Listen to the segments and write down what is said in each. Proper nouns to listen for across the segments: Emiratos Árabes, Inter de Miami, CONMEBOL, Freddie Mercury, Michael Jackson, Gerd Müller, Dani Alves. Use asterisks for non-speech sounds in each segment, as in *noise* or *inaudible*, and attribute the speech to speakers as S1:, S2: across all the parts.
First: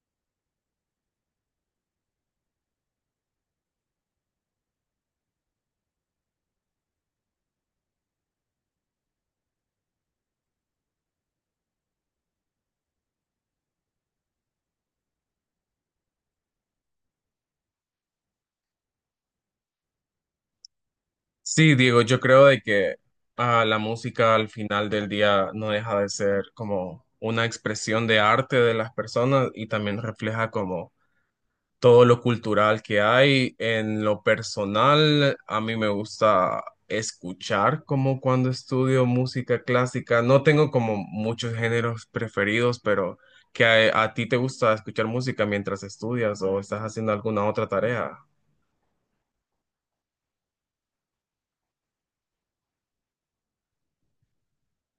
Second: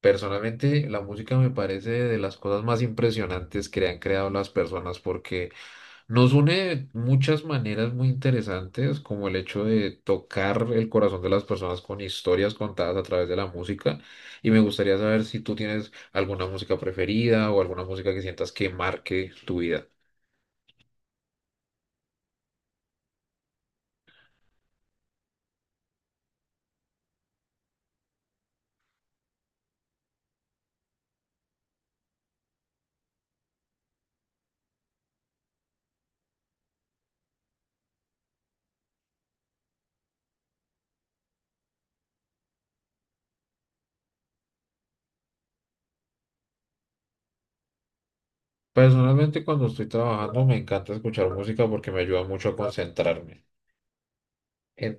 S1: Personalmente, la música me parece de las cosas más impresionantes que han creado las personas porque nos une de muchas maneras muy interesantes, como el hecho de tocar el corazón de las personas con historias contadas a través de la música. Y me gustaría saber si tú tienes alguna música preferida o alguna música que sientas que marque tu vida.
S2: Sí, Diego, yo creo de que la música al final del día no deja de ser como una expresión de arte de las personas y también refleja como todo lo cultural que hay. En lo personal, a mí me gusta escuchar como cuando estudio música clásica. No tengo como muchos géneros preferidos, pero que a ti te gusta escuchar música mientras estudias o estás haciendo alguna otra tarea.
S1: Personalmente, cuando estoy trabajando, me encanta escuchar música porque me ayuda mucho a concentrarme.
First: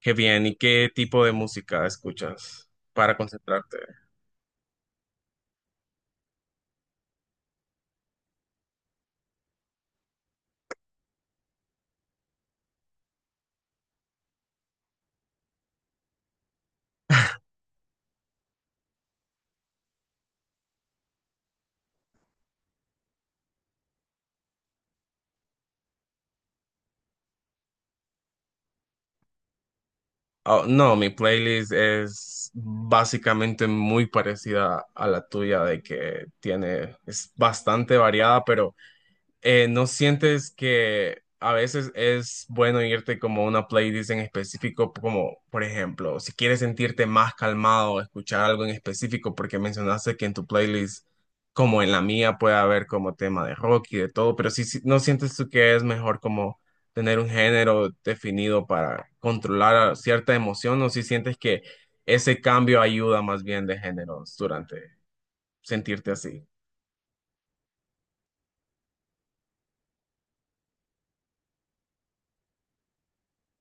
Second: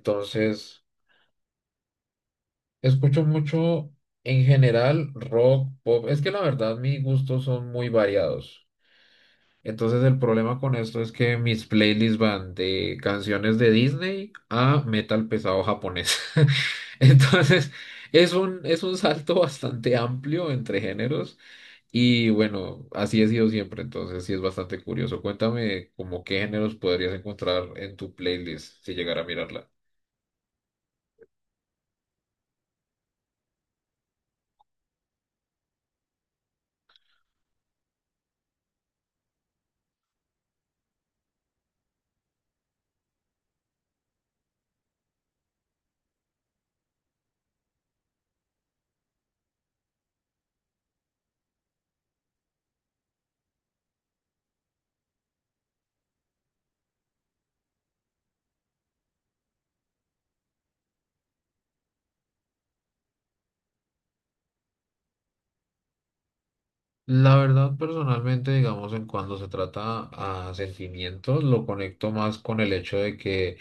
S2: Qué bien, ¿y qué tipo de música escuchas para
S1: Escucho
S2: concentrarte?
S1: mucho en general rock, pop. Es que la verdad mis gustos son muy variados. Entonces el problema con esto es que mis playlists van de canciones de Disney a metal pesado japonés. *laughs* Entonces es un salto bastante amplio entre géneros y bueno, así he sido siempre. Entonces sí es bastante curioso. Cuéntame como qué géneros podrías encontrar en tu playlist si llegara a mirarla.
S2: Oh, no, mi playlist es básicamente muy parecida a la tuya, de que tiene, es bastante variada, pero ¿no sientes que a veces es bueno irte como a una playlist en específico, como por ejemplo, si quieres sentirte más calmado, escuchar algo en específico, porque mencionaste que en tu playlist, como en la mía, puede haber como tema de rock y de todo, pero si no sientes tú que es mejor como tener un género definido para controlar a cierta emoción, o si sientes que ese cambio ayuda más bien de géneros durante sentirte así?
S1: La verdad, personalmente, digamos, en cuando se trata a sentimientos, lo conecto más con el hecho de que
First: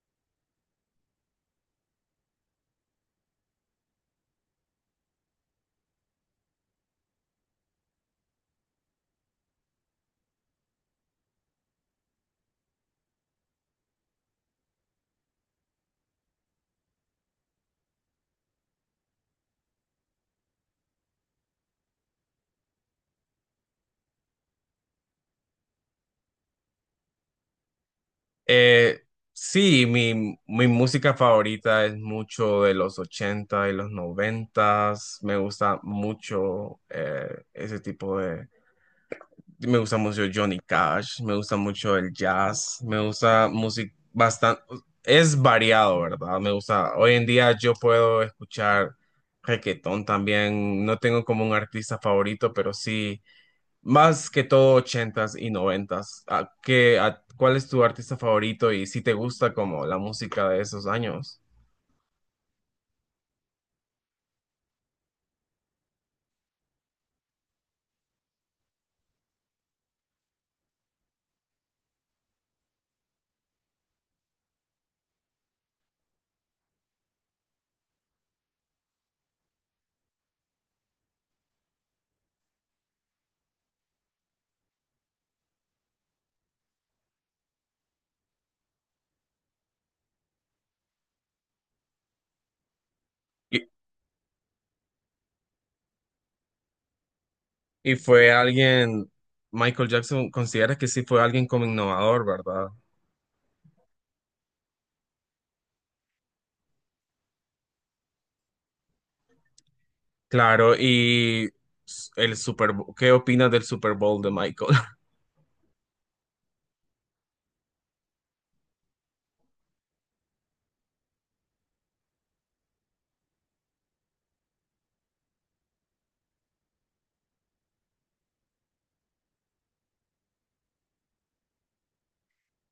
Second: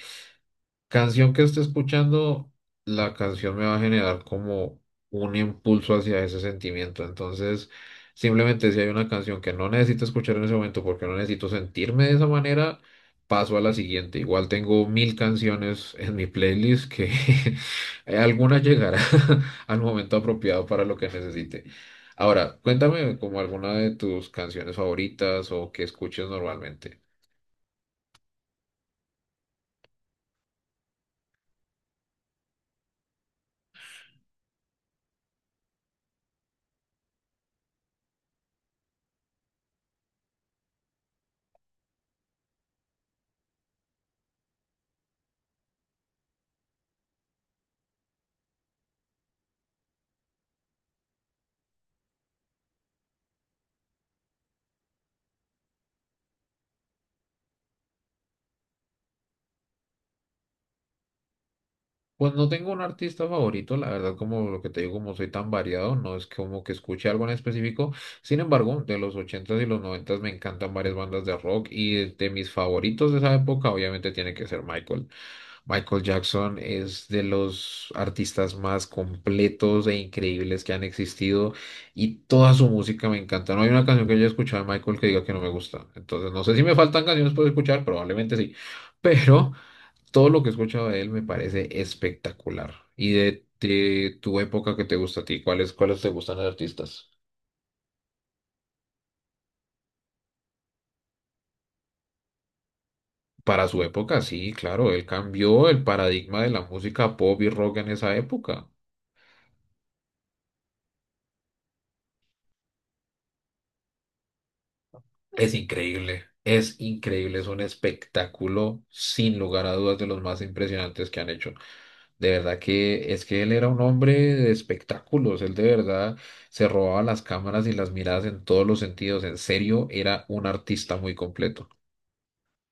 S1: canción que esté escuchando, la canción me va a generar como un impulso hacia ese sentimiento. Entonces, simplemente si hay una canción que no necesito escuchar en ese momento porque no necesito sentirme de esa manera, paso a la siguiente. Igual tengo mil canciones en mi playlist que *laughs* alguna llegará *laughs* al momento apropiado para lo que necesite. Ahora, cuéntame como alguna de tus canciones favoritas o que escuches normalmente.
S2: Eh, sí, mi música favorita es mucho de los 80 y los 90. Me gusta mucho ese tipo de... Me gusta mucho Johnny Cash, me gusta mucho el jazz, me gusta música bastante... Es variado, ¿verdad? Me gusta... Hoy en día yo puedo escuchar reggaetón también. No tengo como un artista favorito, pero sí... Más que todo ochentas y noventas. ¿A qué, cuál es tu artista favorito y si te gusta como la música de esos años?
S1: Pues no tengo un artista favorito, la verdad, como lo que te digo, como soy tan variado, no es como que escuche algo en específico. Sin embargo, de los ochentas y los noventas me encantan varias bandas de rock y de mis favoritos de esa época, obviamente tiene que ser Michael. Michael Jackson es de los artistas más completos e increíbles que han existido y toda su música me encanta. No hay una canción que haya escuchado de Michael que diga que no me gusta. Entonces, no sé si me faltan canciones por escuchar, probablemente sí. Pero todo lo que he escuchado de él me parece espectacular. Y
S2: Y,
S1: de tu época que te gusta a ti, ¿cuáles, cuáles te gustan los artistas?
S2: y fue alguien, Michael Jackson, considera que sí fue alguien como innovador, ¿verdad?
S1: Para su época, sí, claro, él cambió el paradigma de la música pop y rock en esa época.
S2: Claro, y el Super Bowl, ¿qué opinas del Super Bowl de Michael?
S1: Es increíble, es increíble, es un espectáculo sin lugar a dudas de los más impresionantes que han hecho. De verdad que es que él era un hombre de espectáculos, él de verdad se robaba las cámaras y las miradas en todos los sentidos, en serio, era un artista muy completo.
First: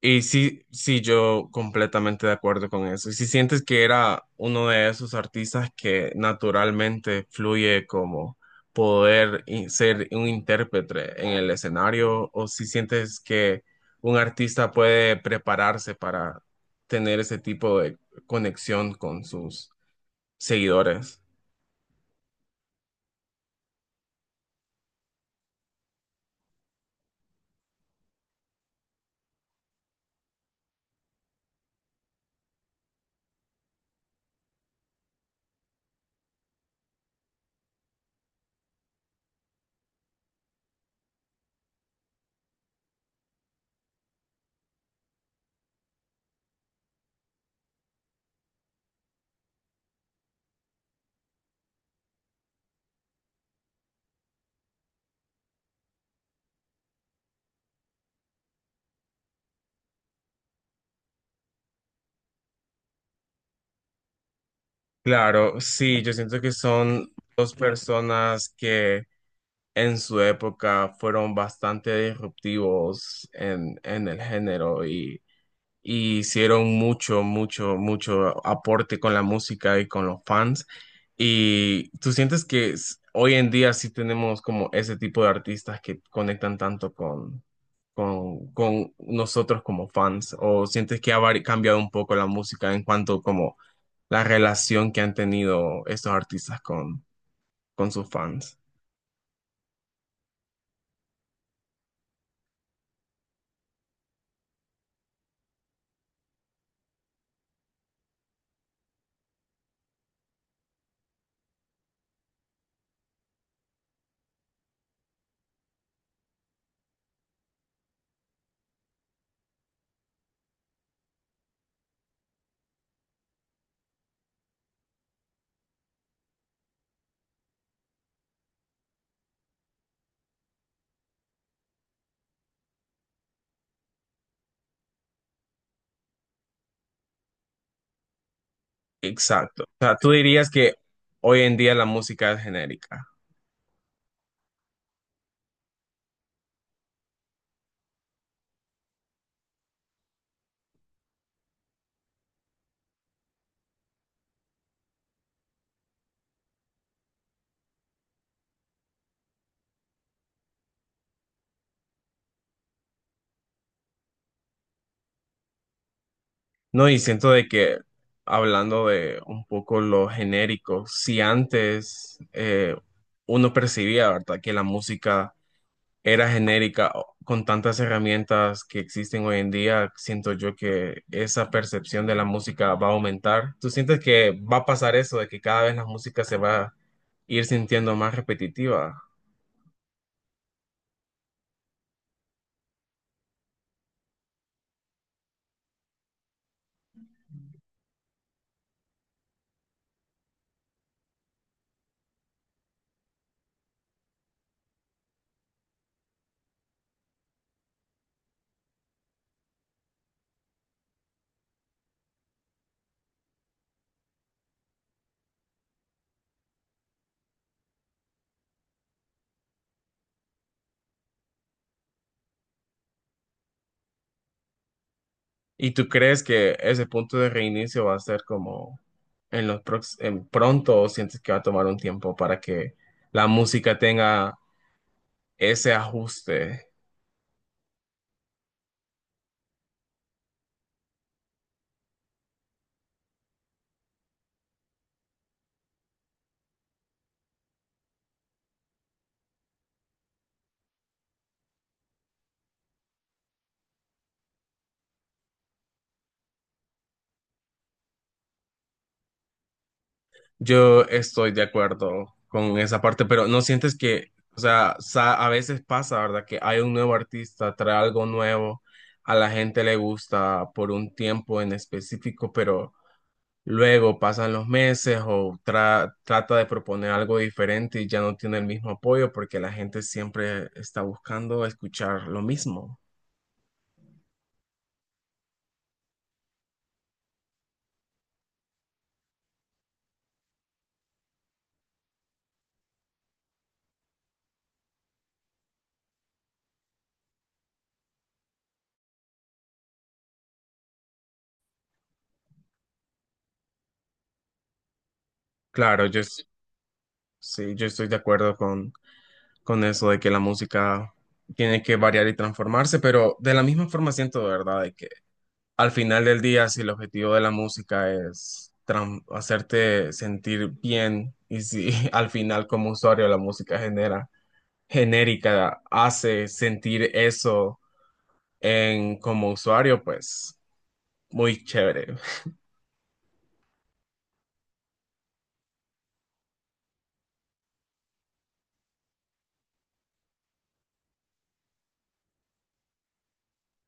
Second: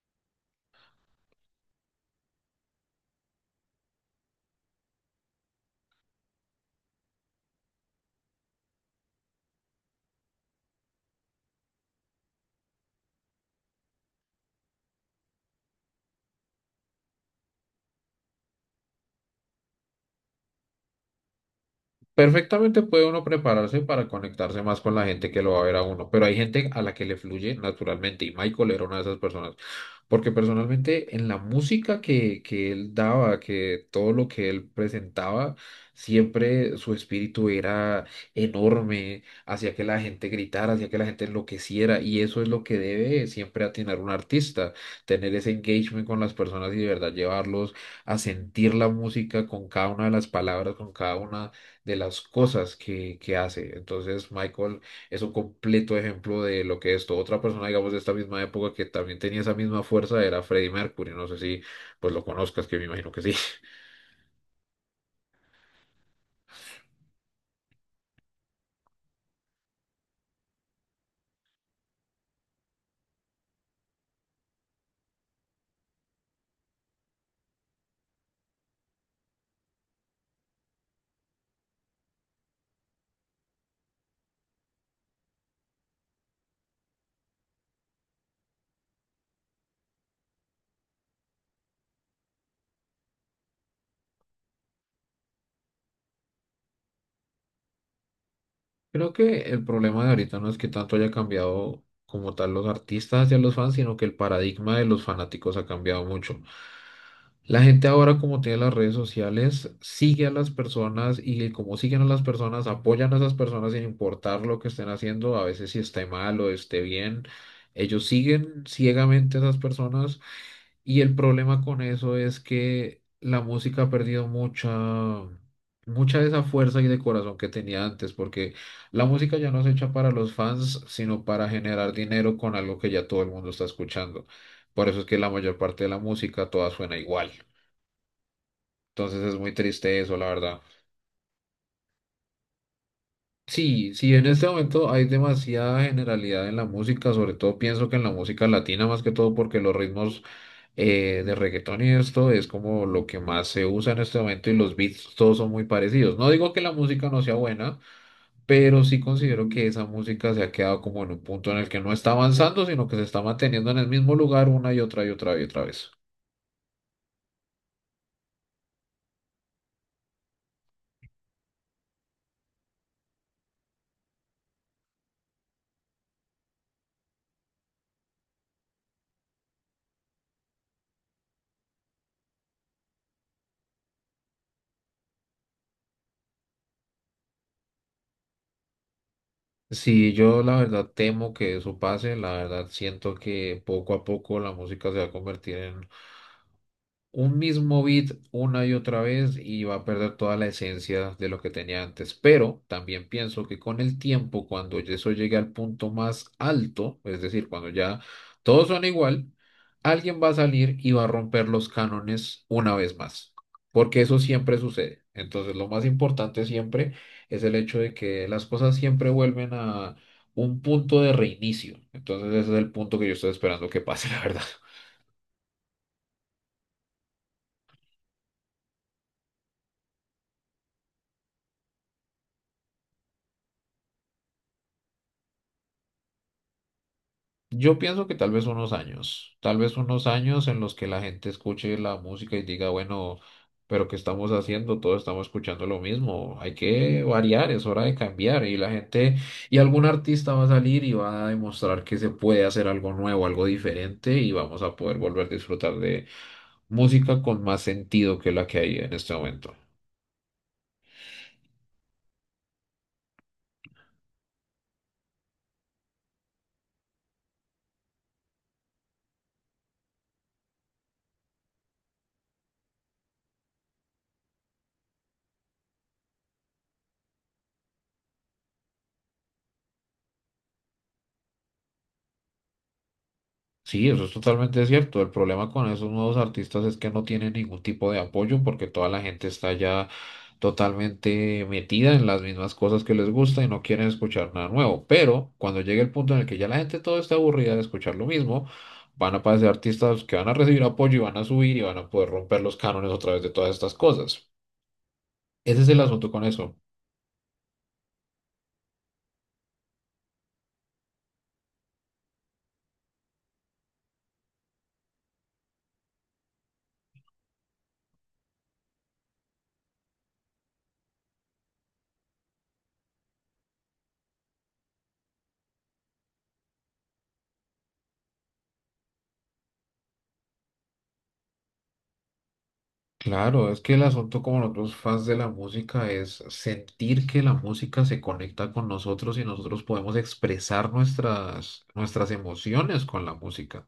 S2: Y sí, sí, yo completamente de acuerdo con eso. Y si sientes que era uno de esos artistas que naturalmente fluye como poder ser un intérprete en el escenario, o si sientes que un artista puede prepararse para tener ese tipo de conexión con sus seguidores.
S1: Perfectamente puede uno prepararse para conectarse más con la gente que lo va a ver a uno, pero hay gente a la que le fluye naturalmente y Michael era una de esas personas, porque personalmente en la música que él daba, que todo lo que él presentaba, siempre su espíritu era enorme, hacía que la gente gritara, hacía que la gente enloqueciera y eso es lo que debe siempre atinar un artista, tener ese engagement con las personas y de verdad llevarlos a sentir la música con cada una de las palabras, con cada una de las cosas que hace. Entonces, Michael es un completo ejemplo de lo que es esto. Otra persona, digamos, de esta misma época que también tenía esa misma fuerza era Freddie Mercury. No sé si pues lo conozcas, que me imagino que sí. *laughs*
S2: Claro, sí, yo siento que son dos personas que en su época fueron bastante disruptivos en el género y hicieron mucho, mucho, mucho aporte con la música y con los fans. ¿Y tú sientes que hoy en día sí tenemos como ese tipo de artistas que conectan tanto con nosotros como fans? ¿O sientes que ha cambiado un poco la música en cuanto como la relación que han tenido estos artistas con sus fans?
S1: Creo que el problema de ahorita no es que tanto haya cambiado como tal los artistas hacia los fans, sino que el paradigma de los fanáticos ha cambiado mucho. La gente ahora, como tiene las redes sociales, sigue a las personas y como siguen a las personas, apoyan a esas personas sin importar lo que estén haciendo, a veces si esté mal o esté bien. Ellos siguen ciegamente a esas personas y el problema con eso es que la música ha perdido mucha, mucha de esa fuerza y de corazón que tenía antes, porque la música ya no es hecha para los fans, sino para generar dinero con algo que ya todo el mundo está escuchando. Por eso es que la mayor parte de la música toda suena igual. Entonces es muy
S2: Exacto. O sea,
S1: triste
S2: tú
S1: eso, la
S2: dirías
S1: verdad.
S2: que hoy en día la música es genérica.
S1: Sí, sí, en este momento hay demasiada generalidad en la música, sobre todo pienso que en la música latina más que todo porque los ritmos de reggaetón y esto es como lo que más se usa en este momento y los beats todos son muy parecidos. No digo que la música no sea buena, pero sí considero que esa música se ha quedado como en un punto en el que no está avanzando, sino que se está manteniendo en el mismo lugar una y otra y otra y otra vez.
S2: No, y siento de que hablando de un poco lo genérico, si antes uno percibía, ¿verdad?, que la música era genérica, con tantas herramientas que existen hoy en día, siento yo que esa percepción de la música va a aumentar. ¿Tú sientes que va a pasar eso, de que cada vez la música se va a ir sintiendo más repetitiva?
S1: Sí, yo la verdad temo que eso pase, la verdad siento que poco a poco la música se va a convertir en un mismo beat una y otra vez y va a perder toda la esencia de lo que tenía antes. Pero también pienso que con el tiempo, cuando eso llegue al punto más alto, es decir, cuando ya todos son igual, alguien va a salir y va a romper los cánones una vez más, porque eso siempre sucede. Entonces, lo más importante siempre es el hecho de que las cosas siempre vuelven a un punto de reinicio. Entonces, ese es el punto que yo estoy esperando que pase, *laughs* la verdad.
S2: ¿Y tú crees que ese punto de reinicio va a ser como en los en pronto o sientes que va a tomar un tiempo para que la música tenga ese ajuste?
S1: Yo pienso que tal vez unos años, tal vez unos años en los que la gente escuche la música y diga, bueno, pero ¿qué estamos haciendo? Todos estamos escuchando lo mismo, hay que variar, es hora de cambiar y la gente, y algún artista va a salir y va a demostrar que se puede hacer algo nuevo, algo diferente y vamos a poder volver a disfrutar de música con más sentido que la que hay en este momento.
S2: Yo estoy de acuerdo con esa parte, pero no sientes que, o sea, a veces pasa, ¿verdad? Que hay un nuevo artista, trae algo nuevo, a la gente le gusta por un tiempo en específico, pero luego pasan los meses o trata de proponer algo diferente y ya no tiene el mismo apoyo porque la gente siempre está buscando escuchar lo mismo.
S1: Sí, eso es totalmente cierto. El problema con esos nuevos artistas es que no tienen ningún tipo de apoyo porque toda la gente está ya totalmente metida en las mismas cosas que les gusta y no quieren escuchar nada nuevo. Pero cuando llegue el punto en el que ya la gente todo está aburrida de escuchar lo mismo, van a aparecer artistas que van a recibir apoyo y van a subir y van a poder romper los cánones otra vez de todas estas cosas. Ese es el
S2: Claro,
S1: asunto con eso.
S2: sí, yo estoy de acuerdo con eso de que la música tiene que variar y transformarse, pero de la misma forma siento de verdad de que al final del día, si el objetivo de la música es hacerte sentir bien y si *laughs* al final como usuario la música genera genérica hace sentir eso en como usuario, pues muy chévere.
S1: Claro, es que el asunto como nosotros fans de la música es sentir que la música se conecta con nosotros y nosotros podemos expresar nuestras emociones con la música.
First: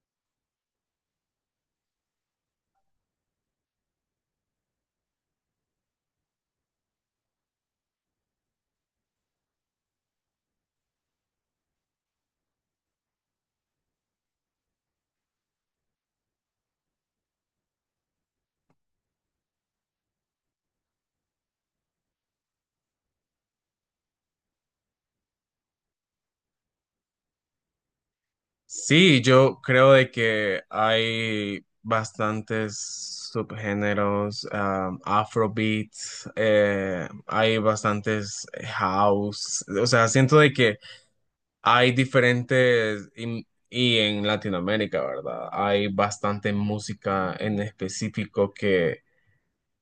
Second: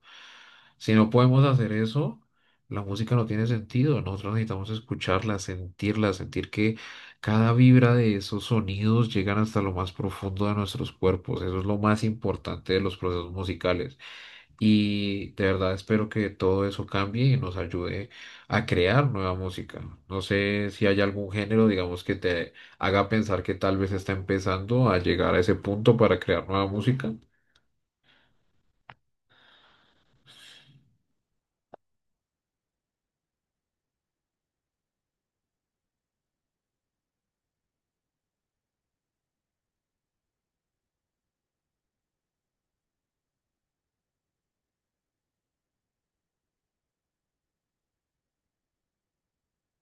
S1: Si no podemos hacer eso, la música no tiene sentido. Nosotros necesitamos escucharla, sentirla, sentir que cada vibra de esos sonidos llegan hasta lo más profundo de nuestros cuerpos. Eso es lo más importante de los procesos musicales. Y de verdad espero que todo eso cambie y nos ayude a crear nueva música. No sé si hay algún género, digamos, que te haga pensar que tal vez está empezando a llegar a ese punto para crear nueva música.
S2: Sí, yo creo de que hay bastantes subgéneros, Afrobeat, hay bastantes house, o sea, siento de que hay diferentes y en Latinoamérica, ¿verdad? Hay bastante música en específico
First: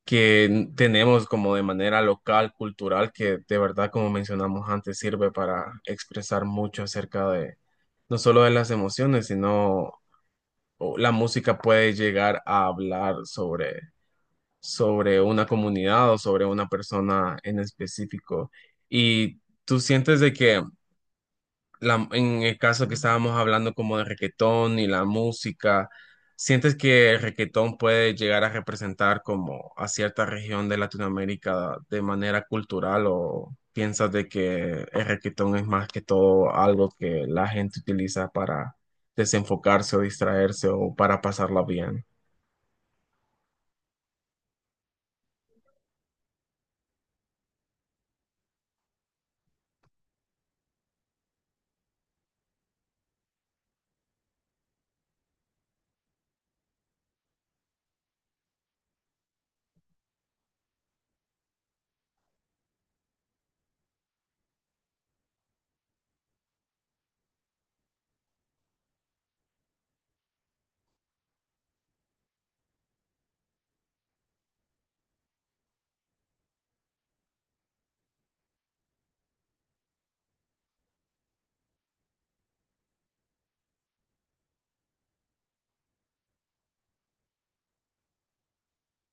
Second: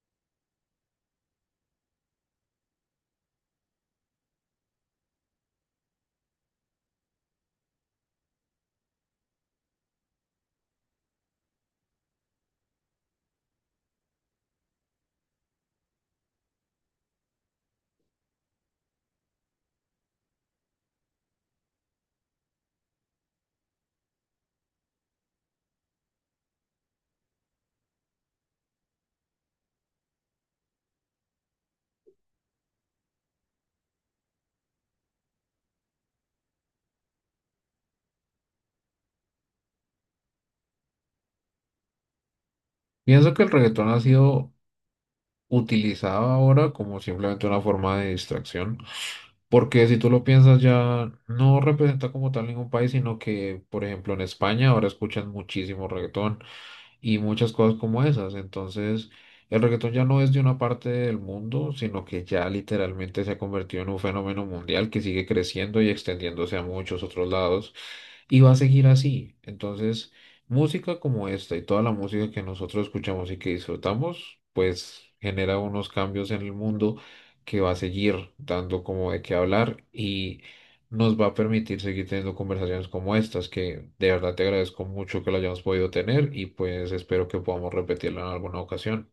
S2: que tenemos como de manera local, cultural, que de verdad, como mencionamos antes, sirve para expresar mucho acerca de no solo de las emociones, sino o la música puede llegar a hablar sobre, sobre una comunidad o sobre una persona en específico. Y tú sientes de que en el caso que estábamos hablando como de reguetón y la música, ¿sientes que el reguetón puede llegar a representar como a cierta región de Latinoamérica de manera cultural o piensas de que el reguetón es más que todo algo que la gente utiliza para desenfocarse o distraerse o para pasarla bien?
S1: Pienso que el reggaetón ha sido utilizado ahora como simplemente una forma de distracción, porque si tú lo piensas ya no representa como tal ningún país, sino que, por ejemplo, en España ahora escuchan muchísimo reggaetón y muchas cosas como esas. Entonces, el reggaetón ya no es de una parte del mundo, sino que ya literalmente se ha convertido en un fenómeno mundial que sigue creciendo y extendiéndose a muchos otros lados. Y va a seguir así. Entonces, música como esta y toda la música que nosotros escuchamos y que disfrutamos, pues genera unos cambios en el mundo que va a seguir dando como de qué hablar y nos va a permitir seguir teniendo conversaciones como estas, que de verdad te agradezco mucho que lo hayamos podido tener y pues espero que podamos repetirlo en alguna ocasión.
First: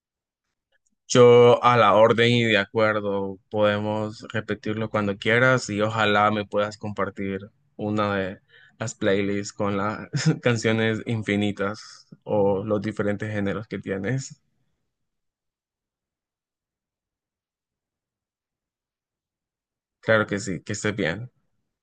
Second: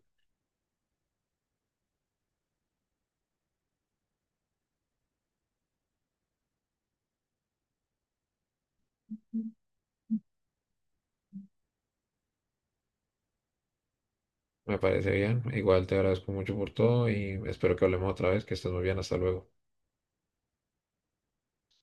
S2: Yo a la orden y de acuerdo, podemos repetirlo cuando quieras y ojalá me puedas compartir una de las playlists con las *laughs* canciones infinitas o los diferentes géneros que tienes.
S1: Me parece bien. Igual te agradezco mucho por todo y espero que hablemos otra vez, que estés muy bien. Hasta luego.
S2: Claro que sí, que estés bien.